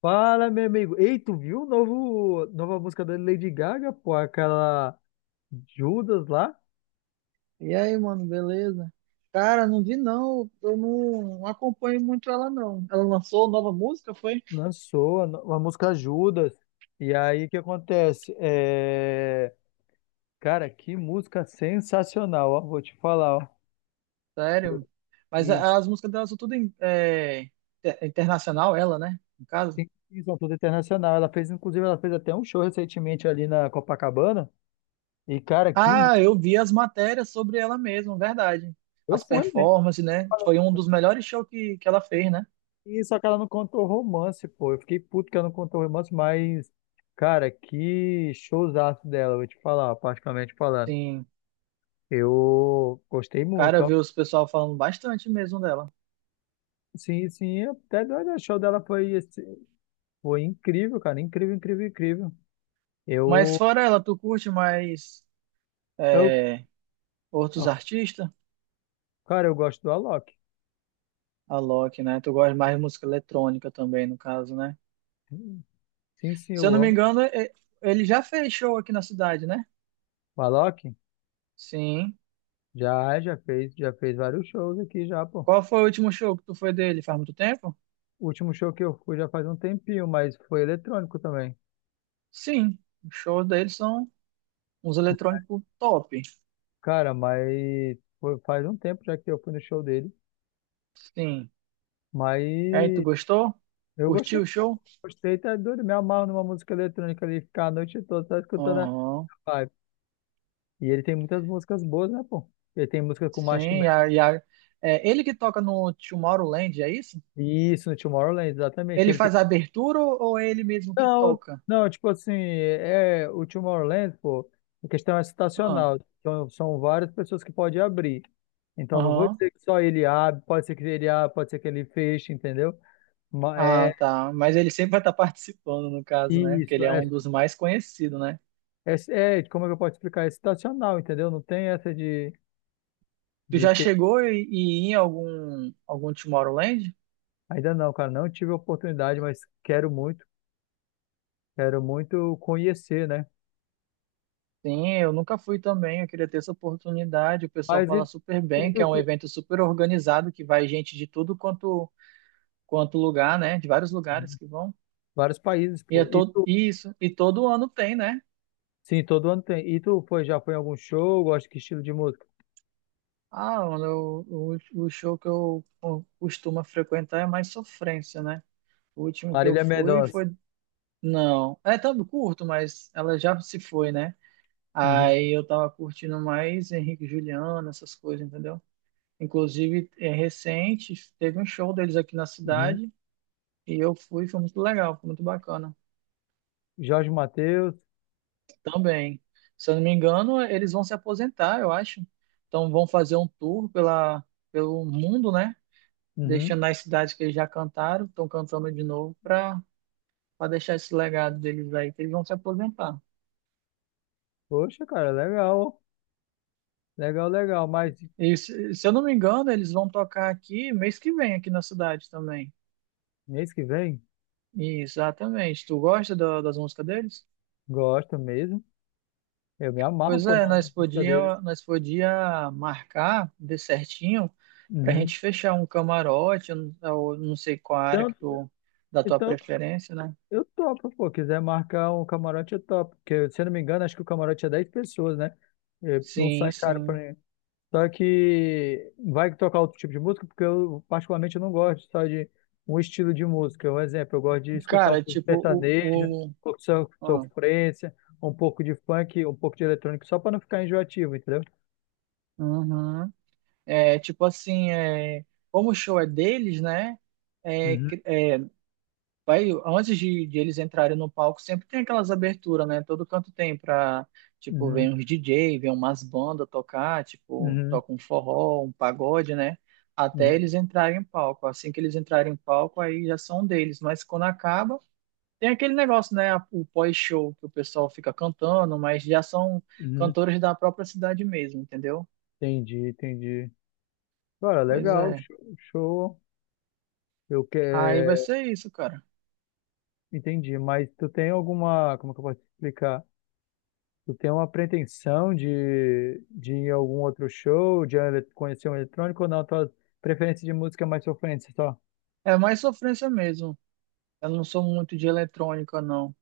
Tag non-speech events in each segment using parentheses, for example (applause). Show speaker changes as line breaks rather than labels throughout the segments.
Fala, meu amigo. Ei, tu viu o nova música da Lady Gaga, pô? Aquela Judas lá?
E aí, mano, beleza? Cara, não vi não, eu não acompanho muito ela não. Ela lançou nova música, foi?
Lançou a, no- a música Judas. E aí, o que acontece? Cara, que música sensacional, ó. Vou te falar, ó.
Sério? Mas
E
as músicas dela são tudo internacional, ela, né? No caso.
tem visão toda internacional. Ela fez, inclusive, ela fez até um show recentemente ali na Copacabana. E,
Ah, eu vi as matérias sobre ela mesma, verdade.
Eu
As
fui, né?
performances, né? Foi um dos melhores shows que ela fez, né?
E só que ela não contou romance, pô. Eu fiquei puto que ela não contou romance, mas, cara, que showzaço dela, vou te falar, particularmente falando.
Sim,
Eu gostei muito,
cara, eu
ó.
vi os pessoal falando bastante mesmo dela.
Sim, sim, até doido. O show dela foi, esse- foi incrível, cara. Incrível, incrível, incrível.
Mas
Eu,
fora ela, tu curte mais
eu,
é, outros
ó,
artistas?
cara, eu gosto do Alok.
A Loki, né? Tu gosta mais de música eletrônica também, no caso, né?
Sim, sim,
Se eu
eu
não me
amo.
engano, ele já fez show aqui na cidade, né?
O Alok
Sim.
já fez vários shows aqui já, pô.
Qual foi o último show que tu foi dele? Faz muito tempo?
O último show que eu fui já faz um tempinho, mas foi eletrônico também.
Sim. Os shows dele são uns eletrônicos top.
Cara, faz um tempo já que eu fui no show dele,
Sim. E aí, tu
mas
gostou?
eu gostei,
Curtiu o
pô.
show?
Gostei, tá doido, me amarro numa música eletrônica ali, ficar a noite toda só escutando a
Aham.
vibe. E ele tem muitas músicas boas, né, pô? Ele tem música com
Sim.
Marshmello,
É ele que toca no Tomorrowland, é isso?
isso, no Tomorrowland, exatamente,
Ele faz a abertura ou é ele mesmo que
Não,
toca?
não, tipo assim, é, o Tomorrowland, pô, a questão é
Ah.
estacional, então são várias pessoas que podem abrir, então não vou
Aham.
dizer que só ele abre, pode ser que ele abra, pode ser que ele feche, entendeu?
Ah,
É,
tá. Mas ele sempre vai estar (laughs) participando, no caso, né? Porque
isso,
ele é um dos mais conhecidos, né?
é, é, como é que eu posso explicar? É situacional, entendeu? Não tem essa de,
Tu
de
já
ter.
chegou e ir em algum Tomorrowland?
Ainda não, cara, não tive a oportunidade, mas quero muito conhecer, né?
Sim, eu nunca fui também. Eu queria ter essa oportunidade. O pessoal
Mas
fala super
e
bem, que
tu,
é um
Cris?
evento super organizado, que vai gente de tudo quanto lugar, né? De vários lugares que vão.
Vários países,
E é
pô. E
todo
tu,
isso. E todo ano tem, né?
sim, todo ano tem. E já foi em algum show? Gosta que estilo de música?
Ah, mano, o show que eu costumo frequentar é mais sofrência, né? O último que eu
Marília
fui
Mendonça.
foi. Não, é tão curto, mas ela já se foi, né?
Uhum,
Aí eu tava curtindo mais Henrique e Juliano, essas coisas, entendeu? Inclusive, é recente, teve um show deles aqui na
uhum.
cidade e eu fui, foi muito legal, foi muito bacana
Jorge Mateus.
também. Se eu não me engano, eles vão se aposentar, eu acho. Então vão fazer um tour pela, pelo mundo, né?
Uhum.
Deixando as cidades que eles já cantaram, estão cantando de novo para deixar esse legado deles aí, que eles vão se aposentar.
Poxa, cara, legal. Legal, legal. Mas
E se eu não me engano, eles vão tocar aqui mês que vem, aqui na cidade também.
mês que vem,
Exatamente. Tu gosta das músicas deles?
gosto mesmo. Eu me amarro,
Pois
por
é,
na
nós
música deles.
podia, nós podia marcar de certinho pra
Uhum.
gente fechar um camarote, eu não sei qual área
Então,
que tu, da tua
então,
preferência, né?
eu topo, pô. Quiser marcar um camarote, eu topo. Porque, se eu não me engano, acho que o camarote é 10 pessoas, né? É, não
Sim,
sai caro pra
sim.
mim. Só que vai tocar outro tipo de música, porque eu, particularmente, eu não gosto só de um estilo de música. Um exemplo, eu gosto de escutar um
Cara,
pouco de
tipo,
sertanejo, um pouco de
ah,
sofrência, um pouco de funk, um pouco de eletrônico, só pra não ficar enjoativo, entendeu?
uhum. É, tipo assim, como o show é deles, né?
Uhum,
Vai, antes de eles entrarem no palco, sempre tem aquelas aberturas, né? Todo canto tem pra, tipo,
uhum,
vem uns DJ, vem umas bandas tocar, tipo,
uhum,
toca um forró, um pagode, né? Até
uhum,
eles entrarem em palco. Assim que eles entrarem em palco, aí já são deles. Mas quando acaba, tem aquele negócio, né? O pós-show, que o pessoal fica cantando, mas já são
uhum.
cantores da própria cidade mesmo, entendeu?
Entendi, entendi. Cara,
Pois
legal,
é.
show. Show. Eu
Aí vai
quero.
ser isso, cara.
Entendi, mas tu tem alguma, como que eu posso te explicar? Tu tem uma pretensão de ir a algum outro show, de conhecer um eletrônico ou não? Tua preferência de música é mais sofrência só?
É mais sofrência mesmo. Eu não sou muito de eletrônica, não.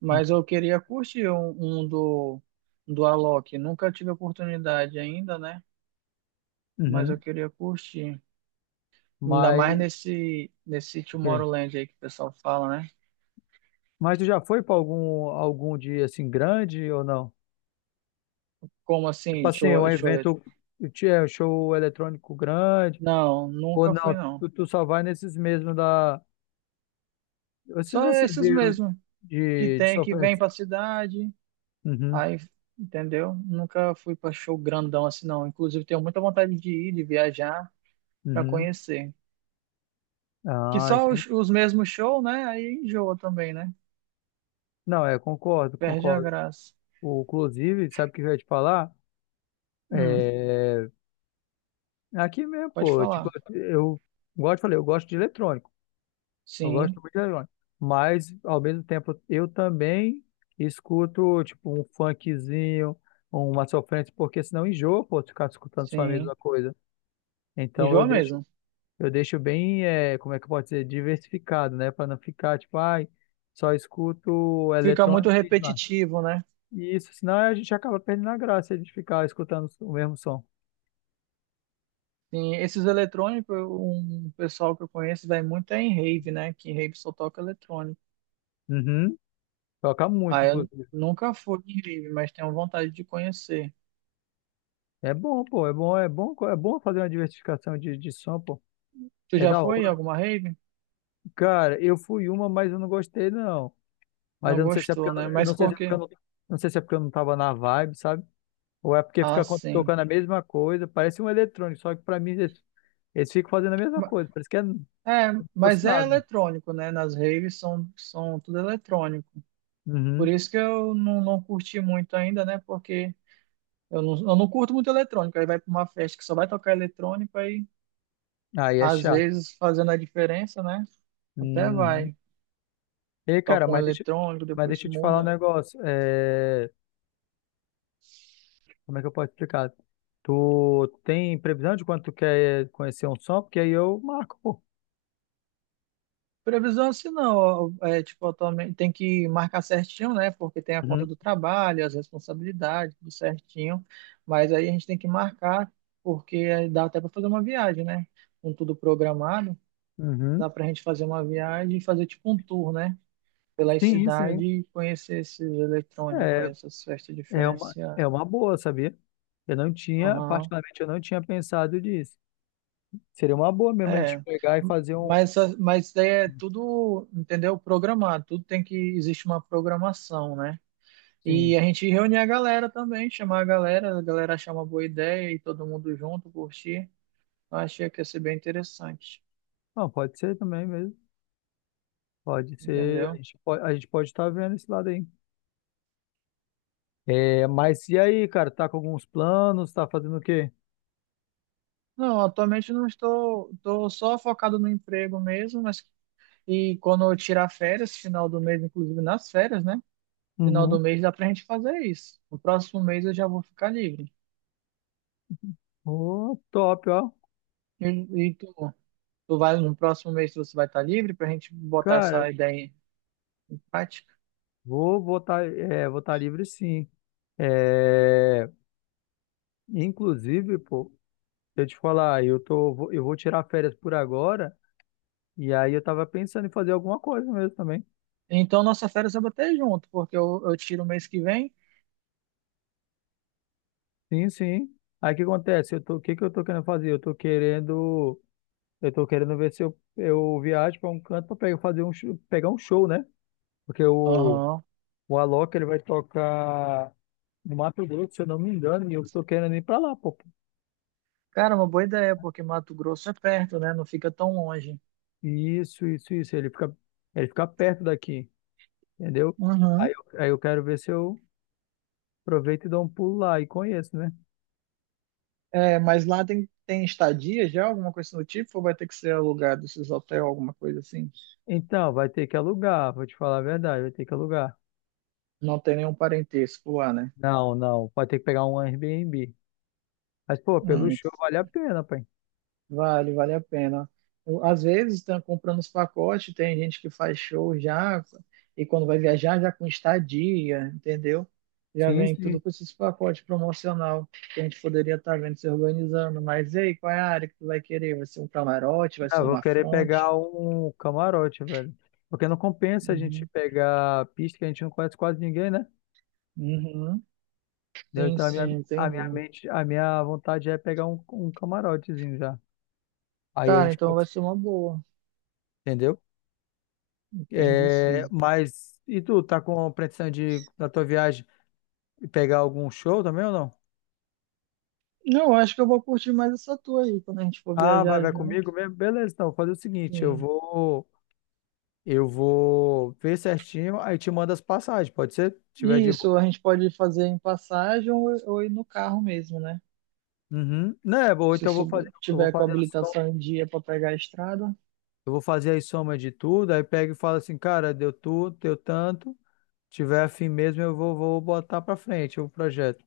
Mas eu queria curtir um do Alok. Nunca tive oportunidade ainda, né? Mas eu
Uhum.
queria curtir. Ainda mais
Mas,
nesse
ok.
Tomorrowland aí que o pessoal fala, né?
Mas tu já foi para algum, algum dia assim grande ou não?
Como
Tipo
assim?
assim, um evento, é, um show eletrônico grande
Não,
ou
nunca fui,
não?
não.
Tu só vai nesses mesmos da, esses
Só
assim
esses
de,
mesmo que
de
tem, que vem pra
sofrência.
cidade.
Uhum,
Aí, entendeu? Nunca fui pra show grandão assim, não. Inclusive, tenho muita vontade de ir, de viajar pra
uhum.
conhecer. Que
Ah,
só
entendi.
os mesmos shows, né? Aí enjoa também, né?
Não, é, concordo,
Perde a
concordo.
graça.
O, inclusive, sabe o que eu ia te falar?
Hum.
É, aqui mesmo,
Pode
pô, tipo,
falar.
eu gosto, falei, eu gosto de eletrônico, eu gosto
Sim,
muito de eletrônico, mas ao mesmo tempo eu também escuto, tipo, um funkzinho, uma sofrência, porque senão enjoa, pô, ficar escutando só a
sim.
mesma coisa. Então eu
Enjoa
deixo,
mesmo.
eu deixo bem, é, como é que eu posso dizer, diversificado, né, para não ficar, tipo, ai, só escuto
Fica muito
eletrônico e demais.
repetitivo, né?
E isso, senão a gente acaba perdendo a graça de ficar escutando o mesmo som.
Sim, esses eletrônicos, um pessoal que eu conheço vai muito é em rave, né? Que em rave só toca eletrônico.
Uhum. Toca muito,
Ah, eu
inclusive.
nunca fui em rave, mas tenho vontade de conhecer.
É bom, pô, é bom, é bom, é bom fazer uma diversificação de som, pô.
Tu
É
já
da
foi em
hora.
alguma rave?
Cara, eu fui uma, mas eu não gostei, não. Mas
Não gostou, né?
eu
Mas
não sei se
por
é porque eu
quê?
não, não sei se é porque eu não tava na vibe, sabe? Ou é porque
Ah,
fica
sim.
tocando a mesma coisa, parece um eletrônico, só que pra mim eles ficam fazendo a mesma
Ma-
coisa, parece que é como
É,
se fosse
mas é
nada.
eletrônico, né? Nas raves são tudo eletrônico. Por
Uhum.
isso que eu não curti muito ainda, né? Porque eu não curto muito eletrônico. Aí vai pra uma festa que só vai tocar eletrônico, aí
Aí é
às
chato.
vezes fazendo a diferença, né? Até
Uhum.
vai.
Ei, cara,
Toca um eletrônico,
mas
depois
deixa eu te falar um
muda.
negócio. É, como é que eu posso explicar? Tu tem previsão de quando tu quer conhecer um som? Porque aí eu marco, pô.
Previsão assim não. Ó, tipo, eu também tem que marcar certinho, né? Porque tem a conta
Uhum,
do trabalho, as responsabilidades, tudo certinho. Mas aí a gente tem que marcar, porque aí dá até para fazer uma viagem, né? Com tudo programado,
uhum.
dá pra gente fazer uma viagem e fazer tipo um tour, né? Pelas
Sim,
cidades
sim.
e conhecer esses eletrônicos,
É,
essas festas diferenciadas.
é uma boa, sabia? Eu não tinha,
Aham.
particularmente, eu não tinha pensado nisso. Seria uma boa mesmo a gente
É.
pegar e fazer um.
Mas é tudo, entendeu? Programado, tudo tem que existe uma programação, né?
Sim.
E a gente reunir a galera também, chamar a galera achar uma boa ideia e todo mundo junto curtir. Eu achei que ia ser bem interessante,
Não, pode ser também mesmo. Pode ser.
entendeu?
A gente pode estar vendo esse lado aí. É, mas e aí, cara? Tá com alguns planos? Tá fazendo o quê?
Não, atualmente não estou, só focado no emprego mesmo, mas e quando eu tirar férias, final do mês, inclusive nas férias, né? Final do
Uhum.
mês dá pra gente fazer isso. No próximo mês eu já vou ficar livre.
Ô, top, ó.
E, e tu vai no próximo mês você vai estar livre pra gente botar
Cara,
essa ideia em prática.
votar livre sim. É, inclusive, pô, eu te falar, eu tô, vou- eu vou tirar férias por agora, e aí eu tava pensando em fazer alguma coisa mesmo também.
Então nossa férias vai bater junto, porque eu tiro o mês que vem.
Sim, sim. Aí o que acontece? O que que eu tô querendo fazer? Eu tô querendo ver se eu viajo para um canto para pegar, pegar um show, né? Porque
Aham.
o Alok, ele vai tocar no Mato Grosso, se eu não me engano, e eu tô querendo ir para lá, pô.
Cara, uma boa ideia, porque Mato Grosso é perto, né? Não fica tão longe.
Isso, isso, isso. Ele fica perto daqui, entendeu?
Uhum.
Aí eu quero ver se eu aproveito e dou um pulo lá e conheço, né?
É, mas lá tem estadia já, alguma coisa do tipo, ou vai ter que ser alugado esses hotéis, alguma coisa assim?
Então, vai ter que alugar, vou te falar a verdade, vai ter que alugar.
Não tem nenhum parentesco lá, né?
Não, não, vai ter que pegar um Airbnb. Mas, pô, pelo
Hum.
show vale a pena, pai.
Vale, vale a pena. Às vezes, estão comprando os pacotes, tem gente que faz show já, e quando vai viajar, já com estadia, entendeu? Já
Sim,
vem tudo
sim.
com esses pacotes promocional que a gente poderia estar vendo se organizando. Mas e aí, qual é a área que tu vai querer? Vai ser um camarote? Vai
Ah,
ser
vou
uma
querer pegar
fronte?
um camarote, velho. Porque não compensa a gente
Uhum.
pegar pista que a gente não conhece quase ninguém, né?
Uhum.
Entendeu?
Sim,
Então,
sim,
a
entendi.
minha mente, a minha vontade é pegar um camarotezinho já. Aí a
Cara,
gente,
então vai
pode-
ser uma boa.
entendeu?
Entendi,
É,
sim.
mas e tu, tá com pretensão de, na tua viagem, pegar algum show também ou não?
Não, eu acho que eu vou curtir mais essa tua aí, quando a gente for
Ah, vai,
viajar
vai
junto.
comigo mesmo? Beleza, então, vou fazer o seguinte,
Sim.
eu vou ver certinho, aí te mando as passagens, pode ser? Se tiver
E
de boa.
isso a gente pode fazer em passagem ou ir no carro mesmo, né?
Uhum. Né, bom,
Se
eu vou
tiver com a
fazer a soma,
habilitação em dia para pegar a estrada,
eu vou fazer a soma de tudo, aí pega e fala assim, cara, deu tudo, deu tanto, tiver afim mesmo, vou botar pra frente o projeto.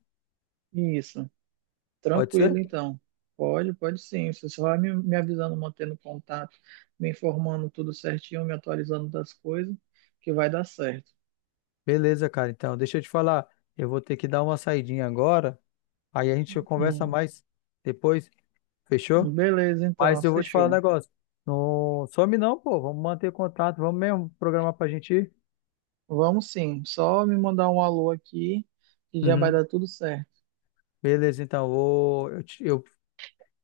isso.
Pode ser?
Tranquilo, então. Pode, pode sim. Você só vai me avisando, mantendo contato, me informando tudo certinho, me atualizando das coisas, que vai dar certo.
Beleza, cara, então, deixa eu te falar, eu vou ter que dar uma saidinha agora. Aí a gente conversa
Hum.
mais depois, fechou?
Beleza, então,
Mas eu vou te falar um
fechou.
negócio. Não some não, pô. Vamos manter contato, vamos mesmo programar pra gente ir.
Vamos sim. Só me mandar um alô aqui, que já vai
Uhum.
dar tudo certo.
Beleza, então, vou, eu, te-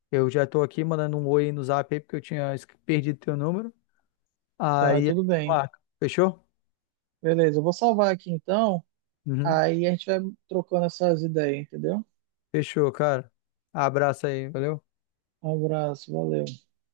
eu já tô aqui mandando um oi no zap aí, porque eu tinha perdido teu número.
Tá,
Aí a
tudo
gente
bem.
marca, fechou?
Beleza, eu vou salvar aqui então.
Uhum.
Aí a gente vai trocando essas ideias, entendeu?
Fechou, cara. Abraço aí, valeu?
Um abraço, valeu.